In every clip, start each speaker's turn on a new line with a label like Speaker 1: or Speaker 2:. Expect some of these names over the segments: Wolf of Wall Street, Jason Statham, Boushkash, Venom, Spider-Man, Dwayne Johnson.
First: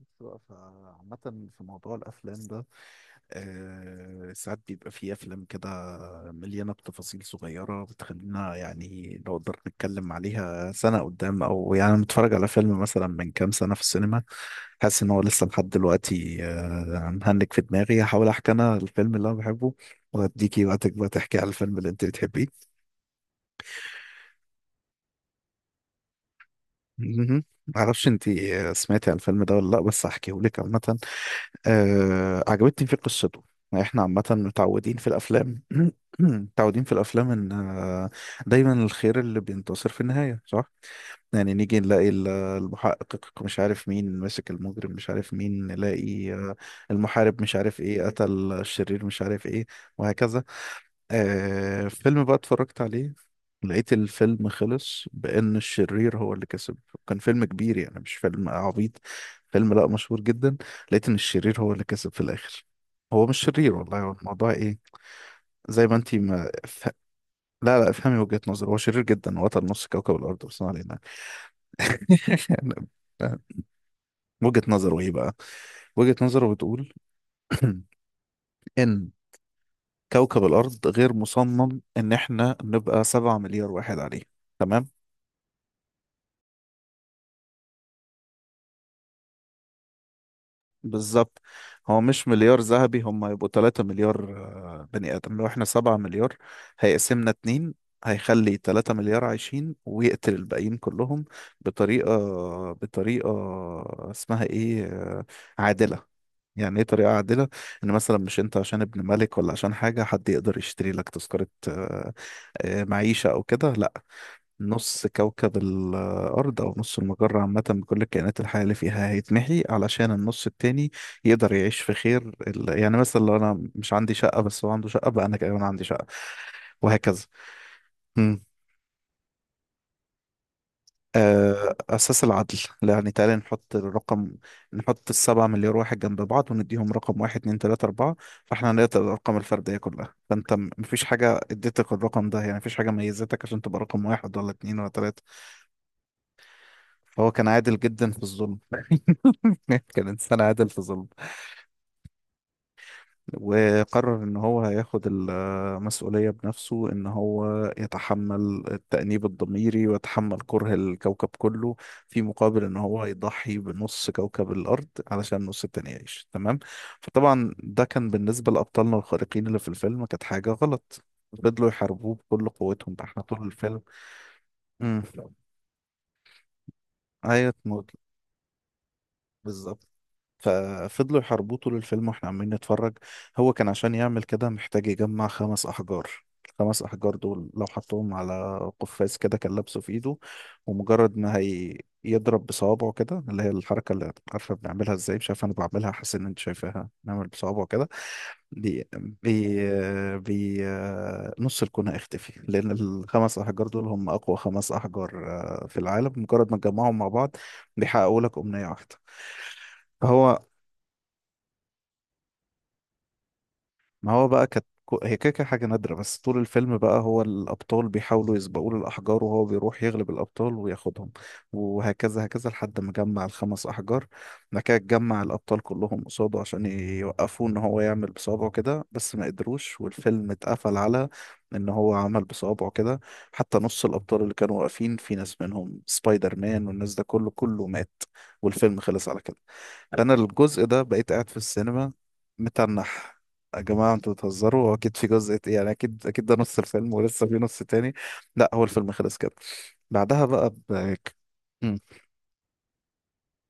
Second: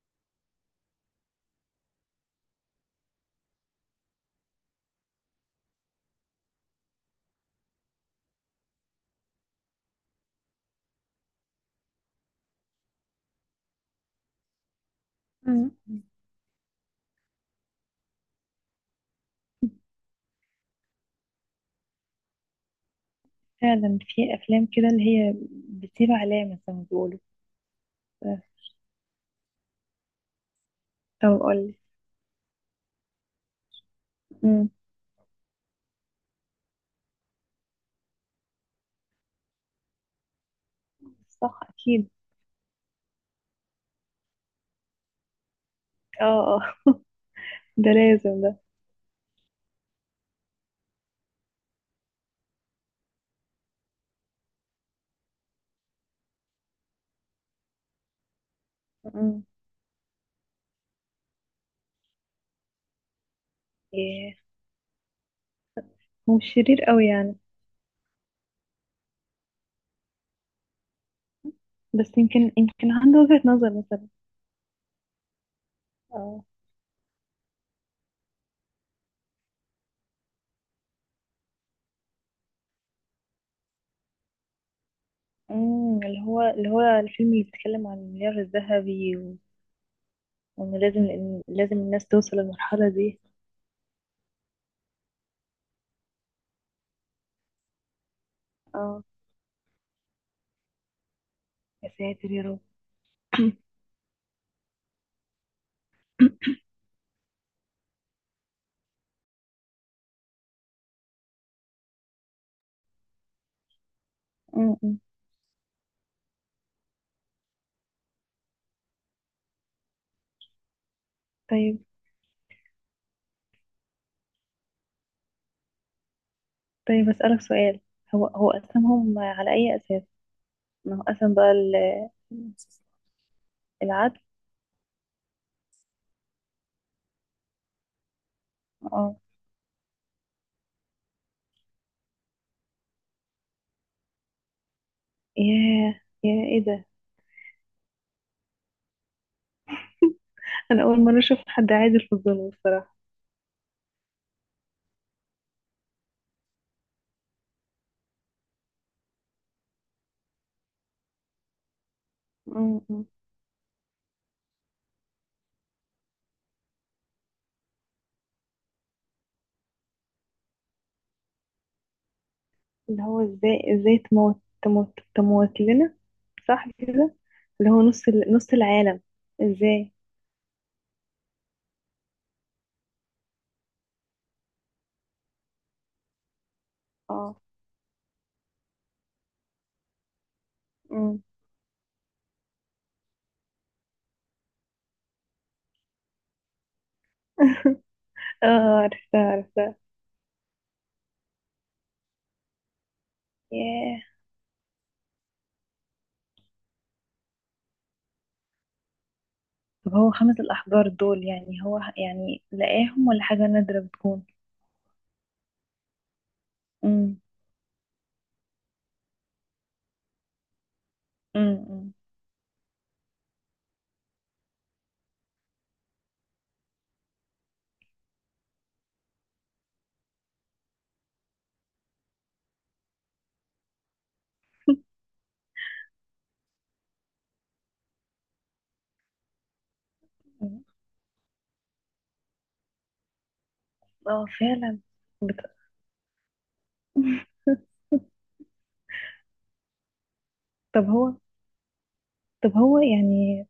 Speaker 1: بس بقى، فعامة في موضوع الأفلام ده، ساعات بيبقى فيه أفلام كده مليانة بتفاصيل صغيرة بتخلينا يعني نقدر نتكلم عليها سنة قدام، أو يعني أنا متفرج على فيلم مثلا من كام سنة في السينما، حاسس إن هو لسه لحد
Speaker 2: مم.
Speaker 1: دلوقتي مهنك في دماغي. هحاول أحكي أنا الفيلم اللي أنا بحبه، وأديكي وقتك بقى تحكي على الفيلم اللي أنت بتحبيه.
Speaker 2: فعلا في افلام كده اللي هي بتسيب علامة زي ما بيقولوا.
Speaker 1: مهم. معرفش أنت
Speaker 2: آه،
Speaker 1: سمعتي على الفيلم ده ولا لأ، بس هحكيهولك عامة.
Speaker 2: طب اقول
Speaker 1: عجبتني فيه قصته. يعني احنا عامة
Speaker 2: لك.
Speaker 1: متعودين في الأفلام متعودين في الأفلام إن دايما الخير اللي بينتصر في النهاية، صح؟ يعني
Speaker 2: صح،
Speaker 1: نيجي نلاقي
Speaker 2: اكيد.
Speaker 1: المحقق مش عارف مين ماسك، المجرم مش عارف مين، نلاقي
Speaker 2: اه، اه.
Speaker 1: المحارب مش عارف
Speaker 2: ده
Speaker 1: ايه
Speaker 2: لازم ده.
Speaker 1: قتل، الشرير مش عارف ايه، وهكذا. فيلم بقى اتفرجت عليه، لقيت الفيلم خلص بأن الشرير هو اللي كسب. كان فيلم كبير يعني، مش فيلم عبيط،
Speaker 2: مم.
Speaker 1: فيلم لا مشهور جدا. لقيت ان الشرير هو اللي كسب في الاخر. هو مش شرير، والله هو
Speaker 2: إيه،
Speaker 1: الموضوع ايه، زي ما انتي
Speaker 2: هو
Speaker 1: ما
Speaker 2: مش شرير
Speaker 1: ف...
Speaker 2: قوي يعني.
Speaker 1: لا لا، افهمي وجهة نظري. هو شرير جدا وقتل نص كوكب الارض، بس ما علينا.
Speaker 2: بس يمكن عنده وجهة نظر مثلا.
Speaker 1: وجهة نظره ايه بقى؟ وجهة
Speaker 2: اه.
Speaker 1: نظره بتقول ان كوكب الارض غير مصمم ان احنا نبقى 7 مليار واحد عليه. تمام؟
Speaker 2: مم، اللي هو الفيلم اللي بيتكلم عن المليار الذهبي و- وان لازم
Speaker 1: بالظبط.
Speaker 2: إن
Speaker 1: هو
Speaker 2: الناس
Speaker 1: مش
Speaker 2: توصل
Speaker 1: مليار
Speaker 2: للمرحلة
Speaker 1: ذهبي،
Speaker 2: دي.
Speaker 1: هم يبقوا 3 مليار بني آدم. لو احنا 7 مليار، هيقسمنا اتنين، هيخلي 3
Speaker 2: اه،
Speaker 1: مليار عايشين ويقتل الباقيين كلهم
Speaker 2: يا
Speaker 1: بطريقة،
Speaker 2: ساتر يا رب.
Speaker 1: بطريقة اسمها ايه، عادلة. يعني ايه طريقة عادلة؟ ان مثلا مش انت عشان ابن ملك ولا عشان حاجة حد يقدر يشتري لك تذكرة معيشة او كده، لا.
Speaker 2: مم، مم.
Speaker 1: نص كوكب الأرض أو نص المجرة عامة بكل الكائنات الحية اللي فيها هيتمحي علشان النص التاني يقدر
Speaker 2: طيب،
Speaker 1: يعيش في خير يعني مثلا لو أنا مش عندي شقة بس هو عنده شقة، بقى أنا كمان عندي شقة،
Speaker 2: طيب
Speaker 1: وهكذا.
Speaker 2: اسألك سؤال. هو
Speaker 1: مم.
Speaker 2: هو أسمهم على أي أساس؟ نوقفن بقى ال-
Speaker 1: أساس العدل. يعني تعالى نحط
Speaker 2: العدل.
Speaker 1: الرقم، نحط ال7 مليار واحد جنب بعض ونديهم رقم واحد اتنين تلاتة أربعة. فاحنا هنقدر
Speaker 2: اه،
Speaker 1: الأرقام الفردية كلها. فأنت مفيش حاجة اديتك الرقم ده، يعني مفيش حاجة ميزتك عشان تبقى رقم واحد ولا اتنين ولا تلاتة.
Speaker 2: ياه ياه، ايه ده؟
Speaker 1: فهو كان عادل جدا في الظلم. كان إنسان عادل في
Speaker 2: انا اول
Speaker 1: الظلم،
Speaker 2: مره اشوف حد عادل في الظلم الصراحه.
Speaker 1: وقرر إن هو هياخد المسؤولية بنفسه، إن هو يتحمل التأنيب الضميري ويتحمل كره الكوكب كله في مقابل إن
Speaker 2: م-
Speaker 1: هو
Speaker 2: م.
Speaker 1: يضحي بنص كوكب الأرض علشان النص التاني يعيش. تمام؟ فطبعا ده كان بالنسبة لأبطالنا الخارقين اللي في الفيلم كانت حاجة غلط، فضلوا يحاربوه بكل قوتهم
Speaker 2: اللي
Speaker 1: بقى
Speaker 2: هو
Speaker 1: احنا طول
Speaker 2: ازاي
Speaker 1: الفيلم.
Speaker 2: ازاي تموت تموت
Speaker 1: امم.
Speaker 2: تموت لنا؟ صح كده؟
Speaker 1: ايوه،
Speaker 2: اللي هو
Speaker 1: موت.
Speaker 2: نص العالم؟
Speaker 1: بالظبط.
Speaker 2: ازاي؟
Speaker 1: ففضلوا يحاربوه طول الفيلم واحنا عمالين نتفرج. هو كان عشان يعمل كده محتاج يجمع خمس أحجار. الخمس أحجار
Speaker 2: اه.
Speaker 1: دول لو حطهم على قفاز كده كان لابسه في إيده، ومجرد
Speaker 2: م.
Speaker 1: ما هي يضرب بصوابعه كده، اللي هي الحركة اللي عارفة بنعملها ازاي، مش عارف انا بعملها حاسس ان انت شايفاها، نعمل بصوابعه كده.
Speaker 2: اه،
Speaker 1: بي،
Speaker 2: عرفتها،
Speaker 1: بي،
Speaker 2: عرفتها.
Speaker 1: بي. نص الكون هيختفي، لأن الخمس أحجار دول
Speaker 2: ياه.
Speaker 1: هم أقوى خمس أحجار في العالم. مجرد ما تجمعهم مع بعض بيحققوا لك أمنية واحدة.
Speaker 2: طب هو خمس
Speaker 1: فهو
Speaker 2: الأحجار دول، يعني يعني لقاهم ولا حاجة نادرة
Speaker 1: ما
Speaker 2: بتكون؟
Speaker 1: هو بقى كانت هي كده كده حاجة نادرة، بس طول الفيلم بقى
Speaker 2: امم
Speaker 1: هو الأبطال بيحاولوا يسبقوا له الأحجار، وهو بيروح يغلب الأبطال وياخدهم،
Speaker 2: امم
Speaker 1: وهكذا هكذا لحد ما جمع الخمس أحجار. بعد كده جمع الأبطال كلهم قصاده عشان يوقفوه إن هو يعمل بصوابعه كده، بس ما قدروش. والفيلم اتقفل على إن هو عمل بصوابعه كده، حتى نص الأبطال اللي كانوا واقفين في ناس منهم سبايدر مان والناس ده كله كله مات، والفيلم خلص على كده. فأنا الجزء ده بقيت قاعد في السينما متنح. يا جماعة انتوا
Speaker 2: اه
Speaker 1: بتهزروا، هو
Speaker 2: فعلا.
Speaker 1: اكيد في جزء
Speaker 2: بت...
Speaker 1: يعني اكيد اكيد ده نص الفيلم ولسه في نص تاني. لا هو الفيلم خلص كده. بعدها بقى
Speaker 2: طب هو،
Speaker 1: مم.
Speaker 2: طب هو يعني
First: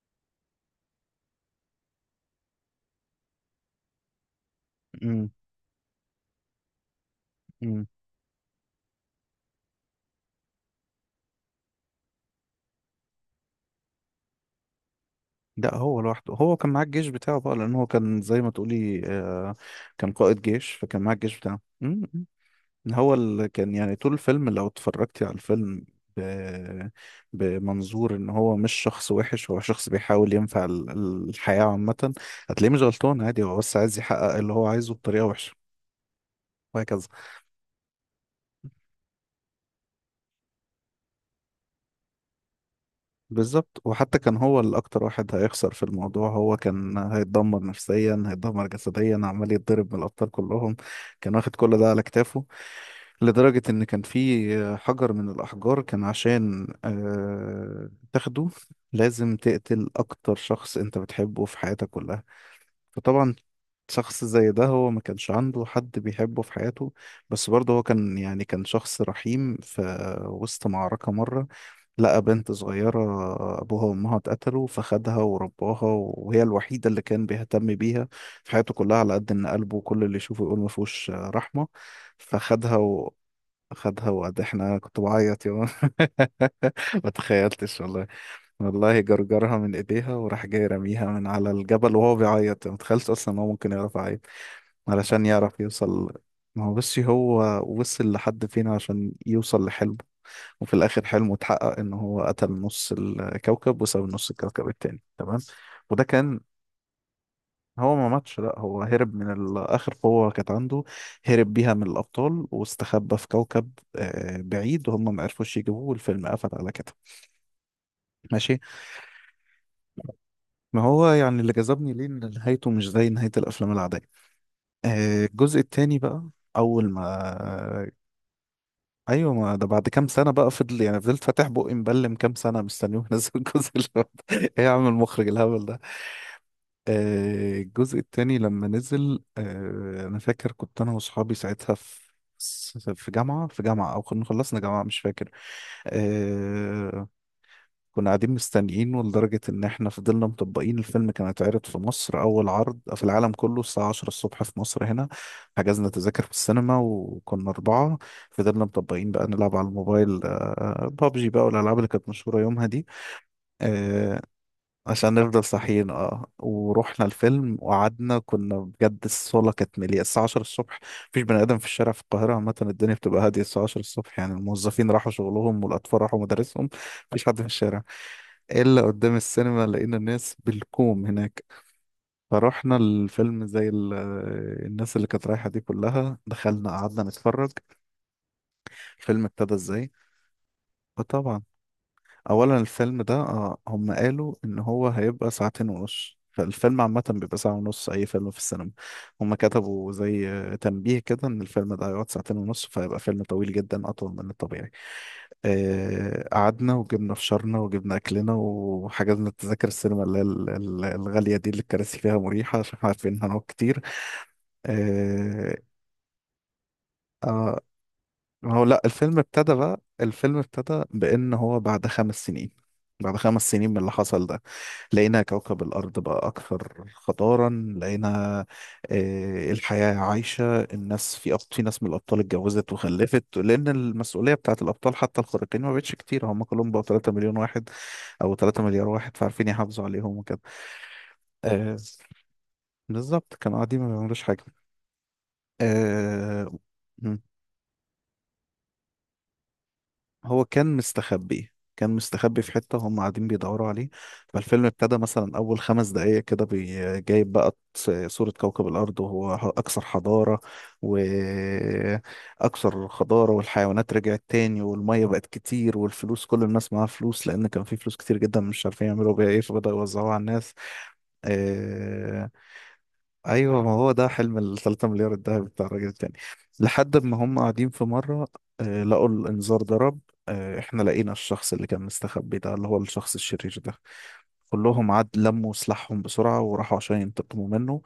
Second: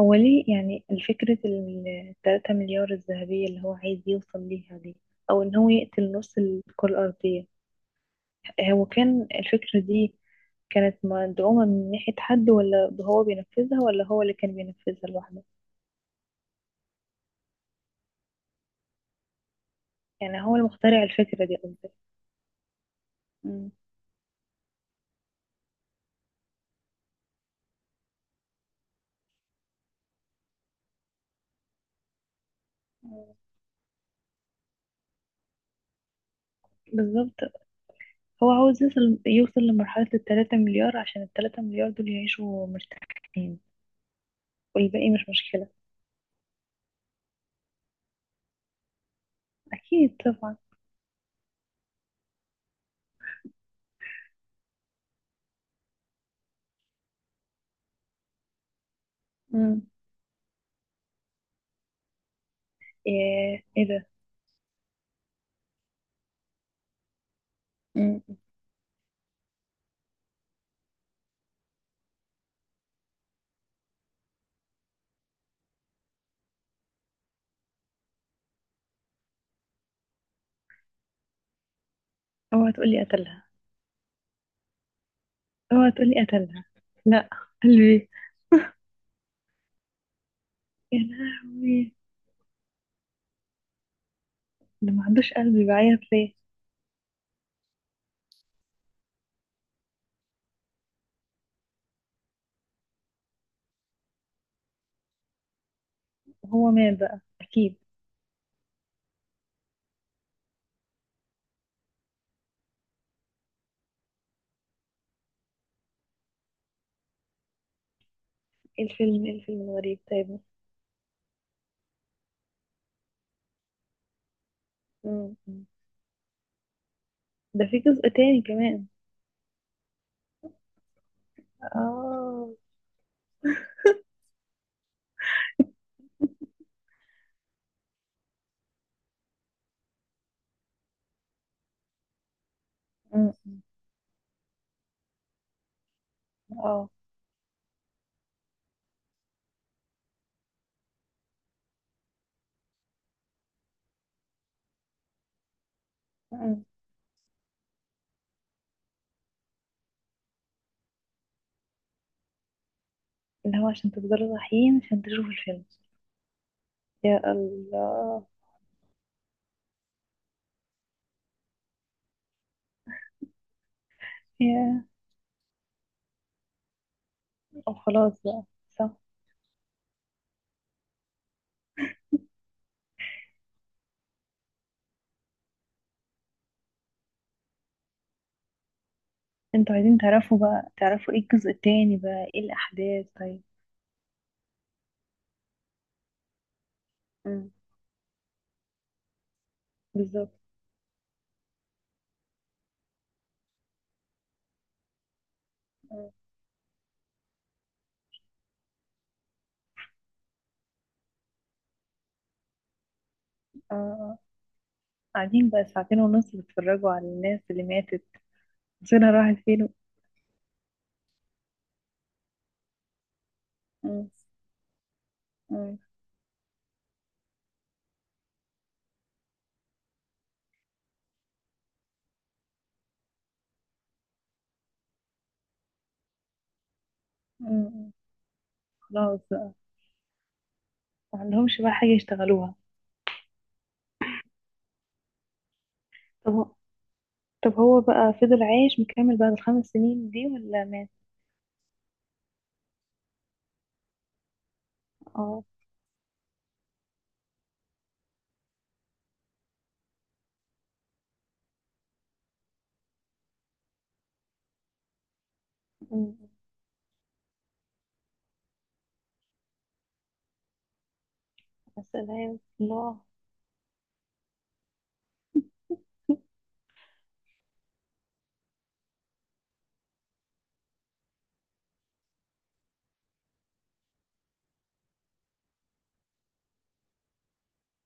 Speaker 2: هو ليه يعني الفكرة ال3 مليار الذهبية اللي هو عايز يوصل ليها دي،
Speaker 1: مم.
Speaker 2: أو إن هو يقتل نص الكرة الأرضية؟
Speaker 1: مم.
Speaker 2: هو كان الفكرة دي كانت مدعومة من ناحية حد، ولا هو بينفذها، ولا هو اللي كان بينفذها لوحده؟
Speaker 1: لا، هو لوحده. هو كان معاه الجيش بتاعه بقى، لان هو كان زي ما تقولي كان قائد
Speaker 2: يعني هو
Speaker 1: جيش، فكان
Speaker 2: المخترع
Speaker 1: معاه الجيش
Speaker 2: الفكرة دي
Speaker 1: بتاعه.
Speaker 2: قصدي.
Speaker 1: مم. مم. هو اللي
Speaker 2: مم.
Speaker 1: كان يعني طول الفيلم لو اتفرجتي على الفيلم ب... بمنظور ان هو مش شخص وحش، هو شخص بيحاول ينفع الحياة عامة، هتلاقيه مش غلطان عادي. هو بس عايز يحقق اللي هو عايزه بطريقة وحشة، وهكذا.
Speaker 2: بالظبط. هو عاوز يوصل لمرحلة ال3 مليار عشان ال3 مليار دول يعيشوا مرتاحين.
Speaker 1: بالظبط. وحتى كان هو اللي اكتر
Speaker 2: والباقي مش
Speaker 1: واحد
Speaker 2: مشكلة.
Speaker 1: هيخسر في الموضوع، هو كان هيتدمر نفسيا، هيتدمر جسديا عمال يتضرب من
Speaker 2: أكيد
Speaker 1: الابطال
Speaker 2: طبعا.
Speaker 1: كلهم. كان واخد كل ده على كتافه، لدرجة ان كان في حجر من الاحجار كان عشان تاخده لازم
Speaker 2: مم.
Speaker 1: تقتل اكتر شخص انت بتحبه في حياتك كلها. فطبعا
Speaker 2: إيه ده!
Speaker 1: شخص زي ده هو ما كانش عنده حد بيحبه في حياته، بس برضه هو كان
Speaker 2: مم.
Speaker 1: يعني كان شخص رحيم. في وسط معركة مرة لقى بنت صغيرة أبوها وأمها اتقتلوا، فخدها ورباها وهي الوحيدة اللي كان بيهتم بيها في حياته كلها، على قد إن قلبه كل اللي يشوفه يقول ما فيهوش رحمة.
Speaker 2: اوعى
Speaker 1: فخدها
Speaker 2: تقولي قتلها!
Speaker 1: خدها، وقد احنا كنت بعيط يا مان.
Speaker 2: اوعى تقولي قتلها!
Speaker 1: ما
Speaker 2: لا،
Speaker 1: تخيلتش والله.
Speaker 2: قلبي.
Speaker 1: والله جرجرها من ايديها وراح جاي
Speaker 2: يا
Speaker 1: رميها من على
Speaker 2: لهوي،
Speaker 1: الجبل وهو بيعيط، ما تخيلتش اصلا ان هو ممكن يعرف يعيط
Speaker 2: ده ما
Speaker 1: علشان
Speaker 2: عندوش
Speaker 1: يعرف
Speaker 2: قلبي، بعيط
Speaker 1: يوصل.
Speaker 2: ليه؟
Speaker 1: ما هو بس هو وصل لحد فين عشان يوصل لحلمه. وفي الاخر حلمه اتحقق، ان هو قتل نص الكوكب وساب نص الكوكب التاني. تمام؟ وده كان.
Speaker 2: هو مات بقى اكيد.
Speaker 1: هو ما ماتش، لا هو هرب من اخر قوة كانت عنده، هرب بيها من الابطال، واستخبى في كوكب بعيد وهم ما عرفوش يجيبوه، والفيلم قفل على كده. ماشي.
Speaker 2: ايه الفيلم، ايه الفيلم الغريب؟ طيب.
Speaker 1: ما هو يعني اللي جذبني ليه ان نهايته مش زي نهاية الافلام العادية. الجزء
Speaker 2: مم.
Speaker 1: التاني بقى. اول
Speaker 2: ده في
Speaker 1: ما
Speaker 2: جزء تاني كمان؟
Speaker 1: ايوه، ما ده بعد كام سنه بقى، فضل يعني فضلت فاتح بقي مبلم كام
Speaker 2: اه.
Speaker 1: سنه مستنيه ينزل الجزء اللي بعده. ايه يا عم المخرج الهبل ده. الجزء التاني لما نزل، انا فاكر كنت انا واصحابي ساعتها في في
Speaker 2: مم.
Speaker 1: جامعة في جامعة او كنا خلصنا جامعة مش فاكر.
Speaker 2: اه.
Speaker 1: آه، كنا قاعدين مستنيينه لدرجة ان احنا فضلنا مطبقين. الفيلم كان هيتعرض في مصر اول عرض في العالم كله الساعة 10 الصبح في مصر هنا. حجزنا تذاكر في
Speaker 2: مم.
Speaker 1: السينما وكنا اربعة. فضلنا مطبقين بقى نلعب على الموبايل، بابجي بقى والالعاب اللي كانت مشهورة يومها دي،
Speaker 2: اللي هو عشان
Speaker 1: آه،
Speaker 2: تفضلوا صاحيين عشان
Speaker 1: عشان
Speaker 2: تشوفوا
Speaker 1: نفضل
Speaker 2: الفيلم.
Speaker 1: صاحيين. اه، ورحنا
Speaker 2: يا
Speaker 1: الفيلم وقعدنا،
Speaker 2: الله.
Speaker 1: كنا بجد الصاله كانت مليئه الساعه 10 الصبح. مفيش بني ادم في الشارع في القاهره عامه، الدنيا بتبقى هاديه الساعه 10 الصبح، يعني
Speaker 2: يا
Speaker 1: الموظفين راحوا شغلهم والاطفال راحوا مدارسهم. مفيش حد في
Speaker 2: أو
Speaker 1: الشارع،
Speaker 2: خلاص بقى.
Speaker 1: الا
Speaker 2: صح.
Speaker 1: قدام السينما لقينا الناس بالكوم هناك. فرحنا الفيلم زي الناس اللي كانت رايحه دي كلها، دخلنا قعدنا نتفرج الفيلم ابتدى
Speaker 2: انتوا
Speaker 1: ازاي.
Speaker 2: عايزين تعرفوا بقى، تعرفوا ايه
Speaker 1: فطبعا
Speaker 2: الجزء التاني بقى، ايه
Speaker 1: اولا الفيلم
Speaker 2: الأحداث؟
Speaker 1: ده
Speaker 2: طيب.
Speaker 1: هم قالوا ان هو هيبقى ساعتين ونص. فالفيلم عامة بيبقى
Speaker 2: مم.
Speaker 1: ساعة ونص، أي فيلم في السينما. هم كتبوا زي
Speaker 2: بالظبط.
Speaker 1: تنبيه كده، إن الفيلم ده هيقعد ساعتين ونص، فهيبقى فيلم طويل جدا أطول من الطبيعي.
Speaker 2: مم.
Speaker 1: قعدنا وجبنا فشارنا وجبنا أكلنا، وحجزنا تذاكر السينما اللي هي الغالية دي اللي الكراسي فيها مريحة، عشان عارفين إن هنقعد كتير.
Speaker 2: اه. قاعدين
Speaker 1: آه،
Speaker 2: بقى ساعتين ونص بيتفرجوا على الناس
Speaker 1: آه،
Speaker 2: اللي ماتت؟
Speaker 1: ما هو لا
Speaker 2: مصيرها
Speaker 1: الفيلم
Speaker 2: راحت
Speaker 1: ابتدى
Speaker 2: فين؟
Speaker 1: بقى. الفيلم ابتدى بان هو بعد 5 سنين، من اللي
Speaker 2: مم.
Speaker 1: حصل ده، لقينا كوكب
Speaker 2: مم.
Speaker 1: الارض بقى اكثر خطارا. لقينا الحياه عايشه، الناس في في ناس من الابطال اتجوزت وخلفت لان المسؤوليه بتاعت الابطال حتى الخارقين ما بقتش كتير، هم كلهم بقوا 3 مليون واحد
Speaker 2: مم.
Speaker 1: او 3 مليار واحد
Speaker 2: خلاص
Speaker 1: فعارفين
Speaker 2: بقى.
Speaker 1: يحافظوا عليهم وكده.
Speaker 2: ما عندهمش بقى
Speaker 1: آه،
Speaker 2: حاجة يشتغلوها.
Speaker 1: بالظبط. كانوا قاعدين ما بيعملوش حاجه.
Speaker 2: طب هو
Speaker 1: آه،
Speaker 2: طب هو بقى فضل عايش مكمل بعد ال5 سنين دي،
Speaker 1: هو
Speaker 2: ولا
Speaker 1: كان
Speaker 2: مات؟
Speaker 1: مستخبي، كان مستخبي في حتة وهم قاعدين بيدوروا عليه. فالفيلم ابتدى مثلا
Speaker 2: اه.
Speaker 1: أول 5 دقايق كده جايب بقى صورة كوكب الأرض وهو أكثر حضارة وأكثر خضارة، والحيوانات رجعت تاني، والمية بقت كتير،
Speaker 2: مم.
Speaker 1: والفلوس كل الناس معاها فلوس، لأن كان في فلوس كتير جدا مش عارفين يعملوا بيها إيه، فبدأوا يوزعوها على الناس.
Speaker 2: يا
Speaker 1: آه،
Speaker 2: سلام الله.
Speaker 1: ايوه، ما هو ده حلم ال 3 مليار الذهبي بتاع الراجل التاني. لحد ما هم قاعدين في مره لقوا الانذار ضرب. احنا لقينا الشخص اللي كان مستخبي ده اللي هو الشخص الشرير ده، كلهم عاد لموا سلاحهم بسرعه وراحوا عشان ينتقموا منه.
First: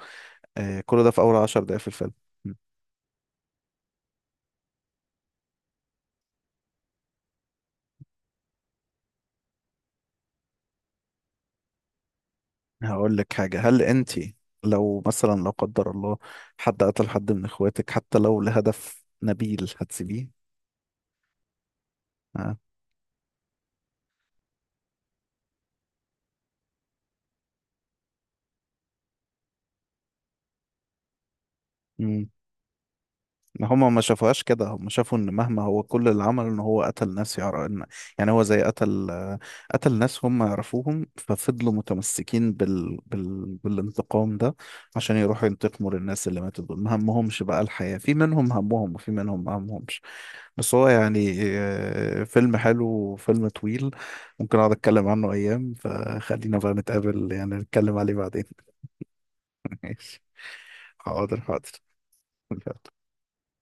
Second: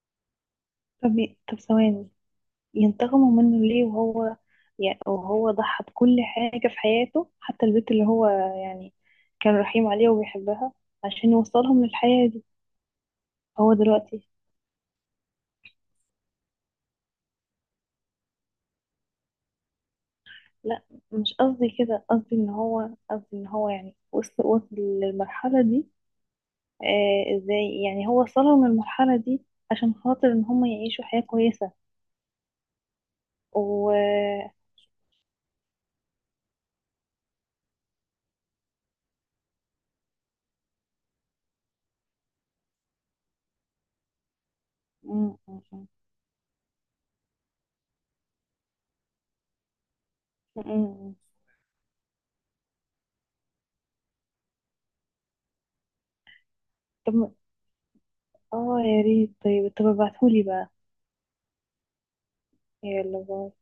Speaker 1: كل ده في اول 10
Speaker 2: طب
Speaker 1: دقائق في
Speaker 2: ثواني،
Speaker 1: الفيلم. م.
Speaker 2: ينتقموا منه ليه؟ وهو يعني وهو ضحى بكل حاجة في حياته، حتى البنت اللي هو يعني كان رحيم عليها وبيحبها، عشان يوصلهم للحياة دي
Speaker 1: هقول لك حاجه،
Speaker 2: هو
Speaker 1: هل انت
Speaker 2: دلوقتي.
Speaker 1: لو مثلا لا قدر الله حد قتل حد من اخواتك حتى لو لهدف نبيل هتسيبيه؟
Speaker 2: لا، مش قصدي كده، قصدي ان هو، قصدي ان هو يعني وصل للمرحلة دي. آه، ازاي يعني هو وصلوا من المرحلة دي عشان خاطر ان هم يعيشوا حياة كويسة
Speaker 1: ها. ما هما
Speaker 2: و
Speaker 1: ما شافوهاش كده، هما شافوا ان مهما هو كل اللي عمله ان هو قتل ناس يعرف إن، يعني هو زي قتل، ناس هم يعرفوهم، ففضلوا متمسكين بالانتقام ده، عشان
Speaker 2: م-
Speaker 1: يروحوا
Speaker 2: م- م-
Speaker 1: ينتقموا للناس اللي ماتوا دول. ما همهمش بقى الحياة، في منهم همهم وفي منهم ما همهمش.
Speaker 2: م-
Speaker 1: بس هو
Speaker 2: م.
Speaker 1: يعني فيلم حلو وفيلم طويل، ممكن اقعد اتكلم عنه ايام. فخلينا بقى نتقابل
Speaker 2: طب،
Speaker 1: يعني نتكلم عليه بعدين.
Speaker 2: اه يا ريت، طيب طب
Speaker 1: ماشي.
Speaker 2: ابعتهولي بقى.
Speaker 1: حاضر حاضر.
Speaker 2: يلا، باي.